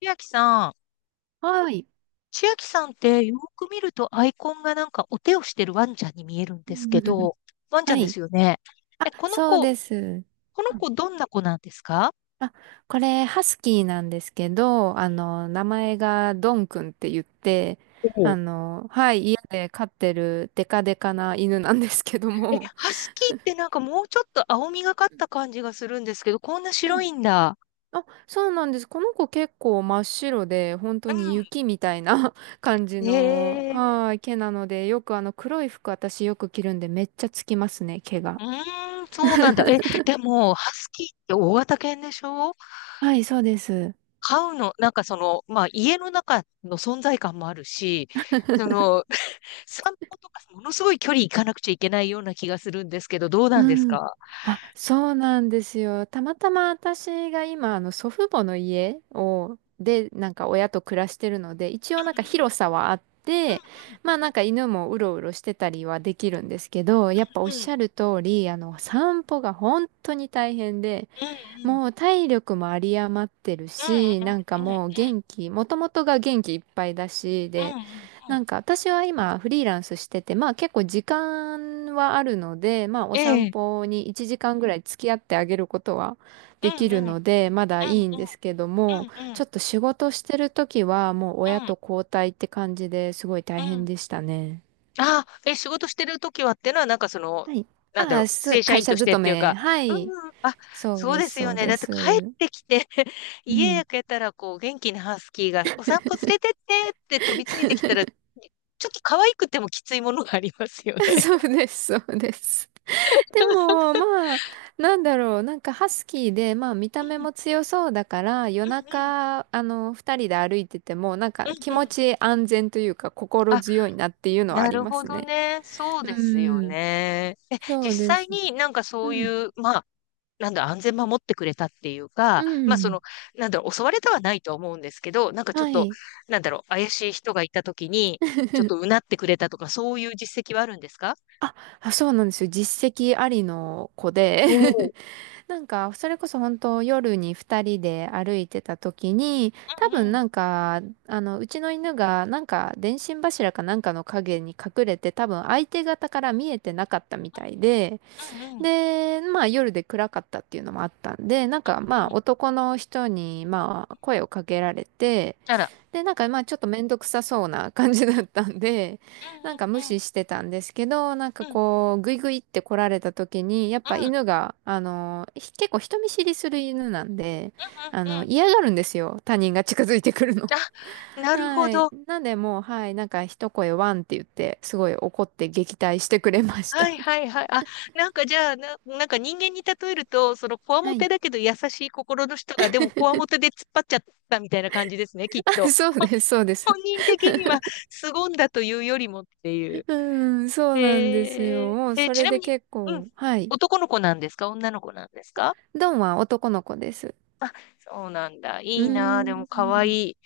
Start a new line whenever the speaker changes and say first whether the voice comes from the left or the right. left: 千秋さん、
right: はい。
left: 千秋さんってよく見るとアイコンがなんかお手をしてるワンちゃんに見えるんですけ ど、ワンちゃ
right: は
left: んで
right: い。
left: すよね。
right: あ、
left: え、この
right: そう
left: 子、
right: です。
left: この
right: うん。
left: 子どんな子なんですか？
right: あ、これ、ハスキーなんですけど、名前がドンくんって言って、
left: おう。
right: はい、家で飼ってるデカデカな犬なんですけど
left: え、
right: も。
left: ハスキーってなんかもうちょっと青みがかった感じがするんですけど、こんな
right: う
left: 白
right: ん。
left: いんだ。
right: あ、そうなんです。この子結構真っ白で、本当に
left: う
right: 雪みたいな 感じ
left: ん。
right: の、はい、毛なので、よく黒い服私よく着るんで、めっちゃつきますね、毛が。
left: ー、うそうなんだ。え、でも、ハスキーって大型犬でしょ？
right: はい、そうです。
left: 飼うの、なんかその、まあ家の中の存在感もあるし、その、散歩とかものすごい距離行かなくちゃいけないような気がするんですけど、どう
right: う
left: なんです
right: ん。
left: か？
right: あ、そうなんですよ。たまたま私が今、祖父母の家を、で、なんか親と暮らしてるので、一応なんか広
left: う
right: さはあっ
left: ん、
right: て、
left: う
right: まあなんか犬もうろうろしてたりはできるんですけど、やっぱおっ
left: ん、う
right: し
left: ん、
right: ゃる通り、散歩が本当に大変で、
left: うん、うん、
right: もう体力も有り余ってるし、なんか
left: うん、うん、うん、
right: もう
left: う
right: 元気、もともとが元気いっぱいだし、で、
left: ん、うん、
right: なんか私は今フリーランスしてて、まあ結構時間はあるので、まあお
left: う
right: 散
left: ん、
right: 歩に1時間ぐらい付き合ってあげることは
left: う
right: でき
left: ん、うん、う
right: る
left: ん、うん、え
right: ので、まだい
left: え、うん、うん、
right: いん
left: うん、うん、
right: です
left: う
right: けども、
left: ん、うん、
right: ちょっと仕事してる時はもう
left: う
right: 親
left: ん、
right: と交代って感じですごい大
left: う
right: 変
left: ん。
right: でしたね。
left: ああ、え、仕事してる時はってのは、なんかその、
right: はい。
left: なんだ
right: あ
left: ろう、
right: あ、
left: 正社
right: 会
left: 員と
right: 社
left: してっ
right: 勤
left: ていう
right: め。
left: か。
right: は
left: う
right: い。
left: ん、うん。あ、
right: そう
left: そう
right: で
left: で
right: す、
left: す
right: そ
left: よ
right: う
left: ね。
right: で
left: だって帰っ
right: す。
left: てきて
right: う
left: 家
right: ん。
left: 焼けたら、こう、元気なハスキーが、お散歩連れてってって飛びついてきた ら、ちょっと可愛くてもきついものがありますよ ね。
right: そうです、そうです。で
left: う
right: も、まあ、なんだろう、なんかハスキーで、まあ、見た目
left: ん、うん、
right: も強そうだから、夜中、二人で歩いてても、なん
left: う
right: か
left: ん、
right: 気
left: うん、
right: 持
left: うん。
right: ち安全というか、心
left: あ、
right: 強いなっていうのはあ
left: な
right: り
left: る
right: ま
left: ほ
right: す
left: ど
right: ね。
left: ね。そう
right: う
left: ですよ
right: ん、
left: ね。え、
right: そ
left: 実
right: うで
left: 際
right: す。
left: になんかそ
right: う
left: う
right: ん、
left: いう、ま、なんだ安全守ってくれたっていうか、
right: う
left: まあそ
right: ん、
left: の、なんだろう、襲われたはないと思うんですけど、なんかちょっ
right: は
left: と、
right: い。
left: なんだろう、怪しい人がいたときに、ちょっとう なってくれたとか、そういう実績はあるんですか？
right: あ、そうなんですよ。実績ありの子で
left: おおー。
right: なんか、それこそ本当夜に二人で歩いてた時に、
left: う
right: 多
left: ん、
right: 分
left: うん、
right: なんか、うちの犬がなんか電信柱かなんかの影に隠れて、多分相手方から見えてなかったみたいで、
left: うん、うん、
right: で、まあ夜で暗かったっていうのもあったんで、なんか
left: う
right: まあ
left: ん。
right: 男の人にまあ声をかけられて、
left: あら。
right: で、なんかまあちょっとめんどくさそうな感じだったんで、
left: う ん、
right: なんか無
left: うん、うん、
right: 視してたんですけど、なんか
left: うん、うん、
right: こう、グイグイって来られた時に、やっ
left: う
right: ぱ
left: ん、
right: 犬が、結構人見知りする犬なんで、
left: うん。
right: 嫌がるんですよ。他人が近づいてくるの。
left: あ、なるほ
right: はい。
left: ど。
right: なんでもう、はい、なんか一声ワンって言って、すごい怒って撃退してくれまし
left: は
right: た。
left: い、はい、はい。あ、なんかじゃあ、なんか人間に例えると、そのこわも
right: はい。
left: てだけど優しい心の人が、でもこわもてで突っ張っちゃったみたいな感じですね、きっと。
right: そうです、そうです。
left: 本人的には凄んだというよりもってい う。
right: うん、そうなんです
left: へ
right: よ。
left: え。
right: もう
left: え、
right: そ
left: ち
right: れ
left: なみ
right: で
left: に、
right: 結
left: うん、
right: 構、はい。
left: 男の子なんですか？女の子なんですか？
right: ドンは男の子です。
left: そうなんだ。
right: う
left: い
right: ー
left: いなあ、でも可
right: ん、
left: 愛い。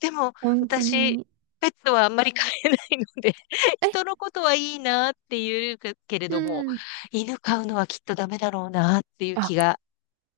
left: でも、
right: 本当
left: 私、
right: に。
left: ペットはあんまり飼えないので、人
right: え、
left: のことはいいなあっていうけれ
right: う
left: ども、
right: ん。
left: 犬飼うのはきっとダメだろうなあっていう
right: あ、
left: 気が。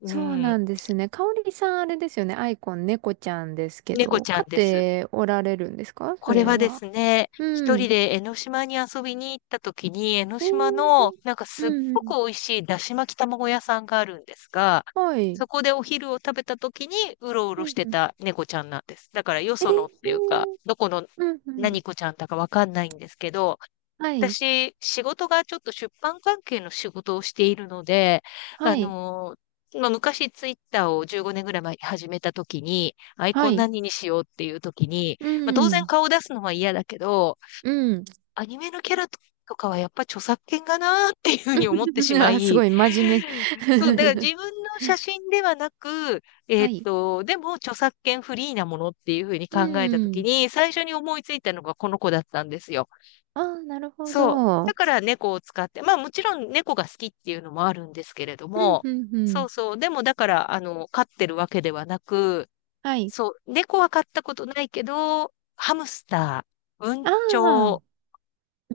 left: う
right: そう
left: ん。
right: なんですね。かおりさん、あれですよね。アイコン、猫ちゃんですけ
left: 猫
right: ど、
left: ちゃん
right: 飼っ
left: です。
right: ておられるんですか、そ
left: これ
right: れ
left: はで
right: は？
left: すね、
right: う
left: 一
right: ん。
left: 人で江ノ島に遊びに行った時に、江ノ
right: え
left: 島の
right: ー、
left: なんか
right: う
left: すっ
right: んう
left: ごく
right: ん。
left: 美味しいだし巻き卵屋さんがあるんですが、
right: はい。
left: そこでお昼を食べた時にうろう
right: う
left: ろし
right: ん
left: て
right: うん。
left: た猫ちゃんなんです。だからよ
right: えー、
left: そのっていうか、どこの
right: うんうん。
left: 何子ちゃんだかわかんないんですけど、
right: はい。
left: 私、仕事がちょっと出版関係の仕事をしているので、
right: は
left: あ
right: い。
left: のまあ、昔ツイッターを15年ぐらい前に始めた時に、アイ
right: は
left: コン
right: い。
left: 何にしようっていう時に、
right: う
left: まあ、当然
right: ん。
left: 顔を出すのは嫌だけど、
right: うん。
left: アニメのキャラとかはやっぱ著作権がなーっていうふうに思ってし ま
right: あ、す
left: い、
right: ごい、真面目。
left: そう、だから自分の写真ではなく、
right: はい。
left: でも著作権フリーなものっていうふうに
right: う
left: 考えた時
right: ん。
left: に、最初に思いついたのがこの子だったんですよ。
right: あー、なるほ
left: そう。
right: ど。
left: だ
right: う
left: から猫を使って、まあもちろん猫が好きっていうのもあるんですけれど
right: ん
left: も、
right: うんう
left: そう
right: ん。
left: そう。でもだから、飼ってるわけではなく、
right: はい。
left: そう、猫は飼ったことないけど、ハムスター、文
right: あ
left: 鳥
right: あ、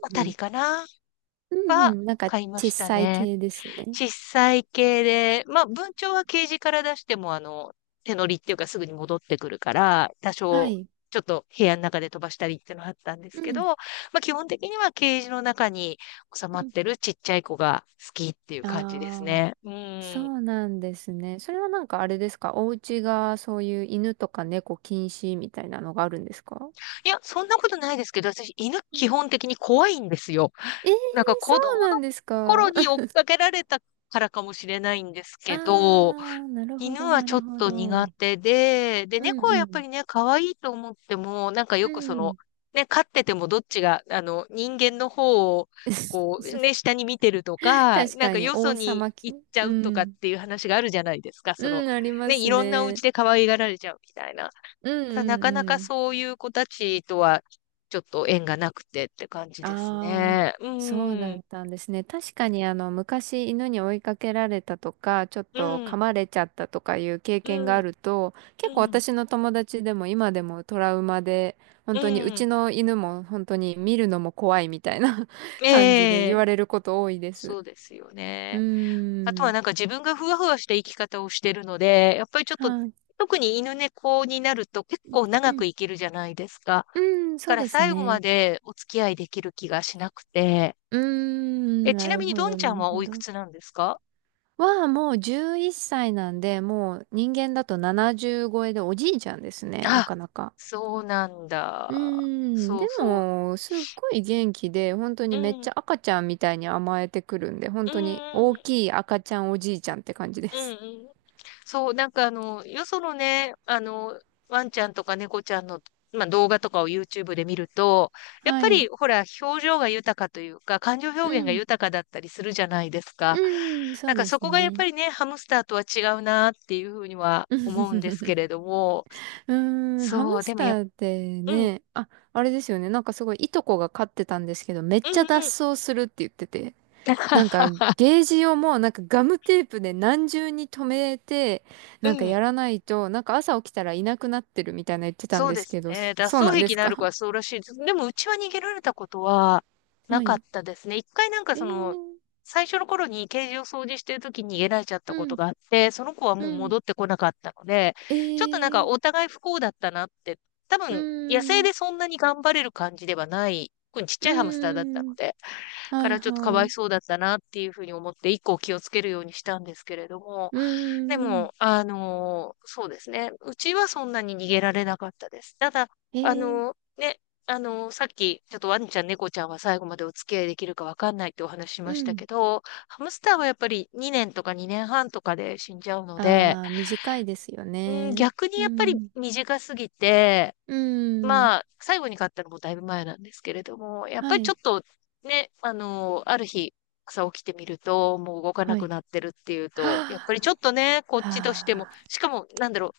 left: あた
right: う
left: り
right: ん。
left: かな
right: うんう
left: は
right: ん、なんか
left: 飼いま
right: 小
left: した
right: さい
left: ね。
right: 系ですね。
left: 小さい系で、まあ、文鳥はケージから出しても、手乗りっていうかすぐに戻ってくるから、多
right: は
left: 少、
right: い。
left: ちょっと部屋の中で飛ばしたりっていうのはあったんです
right: う
left: けど、
right: ん。
left: まあ、基本的にはケージの中に収ま
right: う
left: っ
right: ん。
left: てるちっちゃい子が好きっていう感じです
right: ああ、
left: ね。うん。
right: そ
left: い
right: うなんですね。それはなんかあれですかお家がそういう犬とか猫禁止みたいなのがあるんですか？
left: や、そんなことないですけど、私、犬
right: うん。
left: 基本的に怖いんですよ。
right: ええ。
left: なんか
right: そ
left: 子供
right: うなん
left: の
right: です
left: 頃
right: か？
left: に 追っかけられたからかもしれないんです
right: あ
left: けど、
right: あ、なるほ
left: 犬
right: ど、
left: は
right: な
left: ちょ
right: る
left: っ
right: ほ
left: と
right: ど。う
left: 苦
right: ん
left: 手で、で、
right: う
left: 猫はやっぱ
right: ん。
left: りね、可愛いと思っても、なんか
right: う
left: よくその、
right: ん。
left: ね、飼っててもどっちが、人間の方を、こう、ね、下に見てるとか、
right: 確
left: なん
right: か
left: か
right: に、
left: よそ
right: 王
left: に
right: 様き、
left: 行っちゃ
right: う
left: うとかっ
right: ん。
left: ていう話があるじゃないですか。その、
right: うん、ありま
left: ね、い
right: す
left: ろんなお家
right: ね。
left: で可愛がられちゃうみたいな。
right: うん
left: ただ、な
right: うん
left: かなか
right: うん。
left: そういう子たちとは、ちょっと縁がなくてって感じです
right: ああ、
left: ね。うん、
right: そう
left: う
right: だ
left: ん、
right: ったんですね。確かにあの昔犬に追いかけられたとか、ちょっ
left: う
right: と噛
left: ん、
right: まれちゃったとかいう経験があると、
left: う
right: 結構
left: ん、
right: 私の友達でも今でもトラウマで、本
left: う
right: 当にう
left: ん。
right: ちの犬も本当に見るのも怖いみたいな 感じで
left: え
right: 言
left: え、
right: われること多いで
left: そ
right: す。
left: うですよ
right: う
left: ね。あと
right: ー
left: は
right: ん。
left: なんか自分がふわふわした生き方をしてるので、やっぱりちょっと、
right: はい。
left: 特に犬猫になると結構
right: う
left: 長く
right: ん。
left: 生きるじゃないですか。だ
right: うーん、そ
left: か
right: う
left: ら
right: です
left: 最後ま
right: ね。
left: でお付き合いできる気がしなくて。
right: うー
left: え、
right: ん、
left: ち
right: な
left: なみ
right: る
left: に
right: ほ
left: ドン
right: ど、
left: ちゃ
right: な
left: ん
right: る
left: は
right: ほ
left: おいく
right: ど。
left: つなんですか？
right: はもう11歳なんで、もう人間だと70超えでおじいちゃんですね、な
left: あ、
right: かなか。
left: そうなん
right: う
left: だ。
right: ーん、
left: そ
right: で
left: うそう。
right: も、すっごい元気で、本当
left: う
right: にめっ
left: ん、う
right: ち
left: ん、
right: ゃ赤ちゃんみたいに甘えてくるんで、本
left: う
right: 当に大
left: ん、
right: きい赤ちゃんおじいちゃんって感じで
left: うん、う
right: す。
left: ん。そう、なんかよそのね、ワンちゃんとか猫ちゃんの、まあ、動画とかを YouTube で見ると、やっ
right: は
left: ぱり
right: い。
left: ほら、表情が豊かというか、感情
right: う
left: 表現が
right: ん。
left: 豊かだったりするじゃないですか。
right: うん、そ
left: な
right: う
left: んか
right: で
left: そ
right: す
left: こがやっ
right: ね。
left: ぱりね、ハムスターとは違うなっていうふうには思うんで すけれども、
right: うーん、ハム
left: そう、で
right: ス
left: も
right: タ
left: やっ、
right: ーって
left: ぱうん、
right: ね、あ、あれですよね。なんかすごいいとこが飼ってたんですけど、めっ
left: う
right: ちゃ
left: ん、うん。
right: 脱走するって言ってて。なんか ゲージをもうなんかガムテープで何重に留めて
left: う
right: なんか
left: ん。
right: やらないとなんか朝起きたらいなくなってるみたいな言ってたん
left: そう
right: で
left: で
right: す
left: す
right: けど、
left: ね。
right: そう
left: 脱
right: なん
left: 走
right: で
left: 癖
right: す
left: のある
right: か？
left: 子はそうらしいです。でも、うちは逃げられたことは な
right: は
left: かっ
right: い。
left: たですね。一回なんか
right: え
left: そ
right: ー、
left: の、最初の頃にケージを掃除してる時に逃げられちゃった
right: う
left: こと
right: ん、
left: があって、その子は
right: う
left: もう
right: ん、
left: 戻ってこなかったので、
right: え
left: ちょっとなんか
right: ー、
left: お互い不幸だったなって、多
right: う
left: 分、野生
right: ん、
left: でそんなに頑張れる感じではない、特にちっちゃ
right: う
left: いハムスターだったの
right: ん、
left: で、
right: は
left: か
right: い
left: らちょっとか
right: は
left: わい
right: い、
left: そうだったなっていうふうに思って、以降気をつけるようにしたんですけれども、
right: う
left: で
right: ん、
left: も、そうですね。うちはそんなに逃げられなかったです。ただ、
right: え
left: あ
right: ー、
left: のね、さっき、ちょっとワンちゃん、猫ちゃんは最後までお付き合いできるかわかんないってお話しし
right: う
left: ました
right: ん。
left: けど、ハムスターはやっぱり2年とか2年半とかで死んじゃうので、
right: ああ、短いですよ
left: うん、
right: ね。
left: 逆に
right: う
left: やっぱり
right: ん、
left: 短すぎて、
right: うん、
left: まあ、最後に買ったのもだいぶ前なんですけれども、やっぱ
right: は
left: りちょ
right: い、
left: っとね、ある日、朝起きてみると、もう動かな
right: は
left: く
right: い。
left: なってるっていうと、やっぱりちょ
right: は
left: っとね、こ
right: あ、
left: っちとしても、
right: は
left: しかも、なんだろう、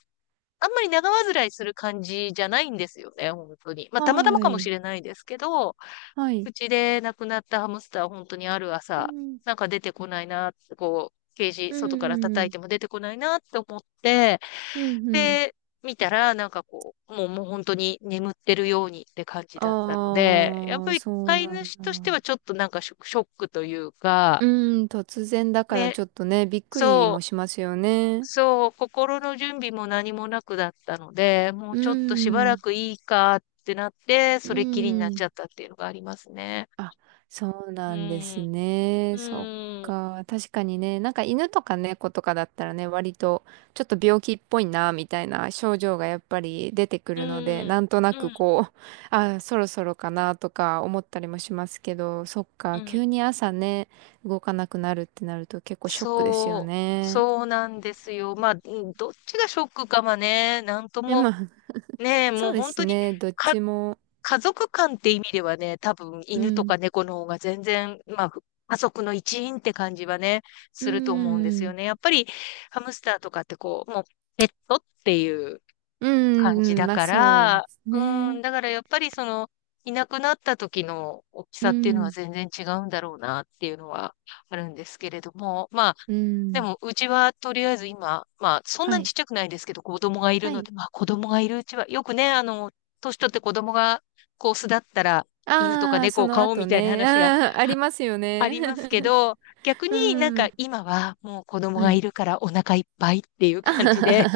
left: あんまり長患いする感じじゃないんですよね、本当に。まあ、
right: あ、
left: たまたま
right: は
left: かもし
right: い、
left: れないですけど、
right: はい。
left: うちで亡くなったハムスター、本当にある
right: う
left: 朝、
right: ん
left: なんか出てこないな、こう、ケージ、
right: う
left: 外から叩い
right: ん、
left: ても出てこないなって思って、
right: うん、
left: っ
right: うん。
left: てみたら、なんかこう、もう本当に眠ってるようにって感じだったので、やっ
right: あ
left: ぱ
right: あ、
left: り
right: そう
left: 飼い
right: なん
left: 主として
right: だ。
left: はちょっとなんかショックというか、
right: うん、突然だから
left: ね、
right: ちょっとね、びっくり
left: そ
right: もしますよ
left: う、
right: ね。
left: そう、心の準備も何もなくだったので、もう
right: う
left: ちょっとしばら
right: ん、
left: くいいかってなって、
right: う
left: それっきりになっち
right: ん。
left: ゃったっていうのがありますね。
right: あ、そう
left: う
right: なんです
left: ん、
right: ね。そっ
left: うん、
right: か。確かにね、なんか犬とか猫とかだったらね、割とちょっと病気っぽいな、みたいな症状がやっぱり出てく
left: う
right: るので、
left: ん、
right: なんとな
left: う
right: く
left: ん、
right: こう、あ、そろそろかなとか思ったりもしますけど、そっ
left: う
right: か。
left: ん。
right: 急に朝ね、動かなくなるってなると結構ショックですよ
left: そう、
right: ね。
left: そうなんですよ。まあ、うん、どっちがショックかはね、なんと
right: え、
left: も
right: まあ、
left: ねえ、
right: そ
left: もう
right: うで
left: 本当
right: す
left: に、
right: ね。どっ
left: か、
right: ちも。
left: 家族間って意味ではね、多分
right: う
left: 犬と
right: ん。
left: か猫の方が全然、まあ、家族の一員って感じはね、
right: う
left: すると思うんですよ
right: ん。
left: ね。やっぱり、ハムスターとかってこう、もう、ペットっていう
right: う
left: 感
right: ん。
left: じ
right: うん。
left: だ
right: まあ
left: か
right: そうで
left: ら、
right: す
left: う
right: ね。
left: ん、だからやっぱりその、いなくなった時の大き
right: う
left: さっていうのは
right: ん。
left: 全然違うんだろうなっていうのはあるんですけれども、まあ、
right: う
left: で
right: ん。
left: も、うちはとりあえず今、まあ、そんな
right: は
left: にち
right: い。
left: っちゃくないですけど、子供がいる
right: は
left: の
right: い。
left: で、まあ、子供がいるうちは、よくね、年取って子供が、こう、巣立ったら、犬とか
right: ああ、
left: 猫
right: そ
left: を
right: の
left: 飼おう
right: 後
left: みたいな
right: ね。
left: 話が
right: ああ、ありますよ
left: あ
right: ね。
left: りますけ ど、逆
right: う
left: になんか
right: ん。
left: 今はもう子供
right: は
left: がい
right: い。
left: るからお腹いっぱいっていう感じで、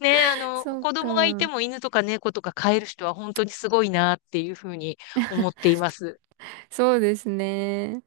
left: ね、
right: そう
left: 子供がいて
right: か。
left: も犬とか猫とか飼える人は本当にすごいなっていうふうに思っています。
right: そうですね。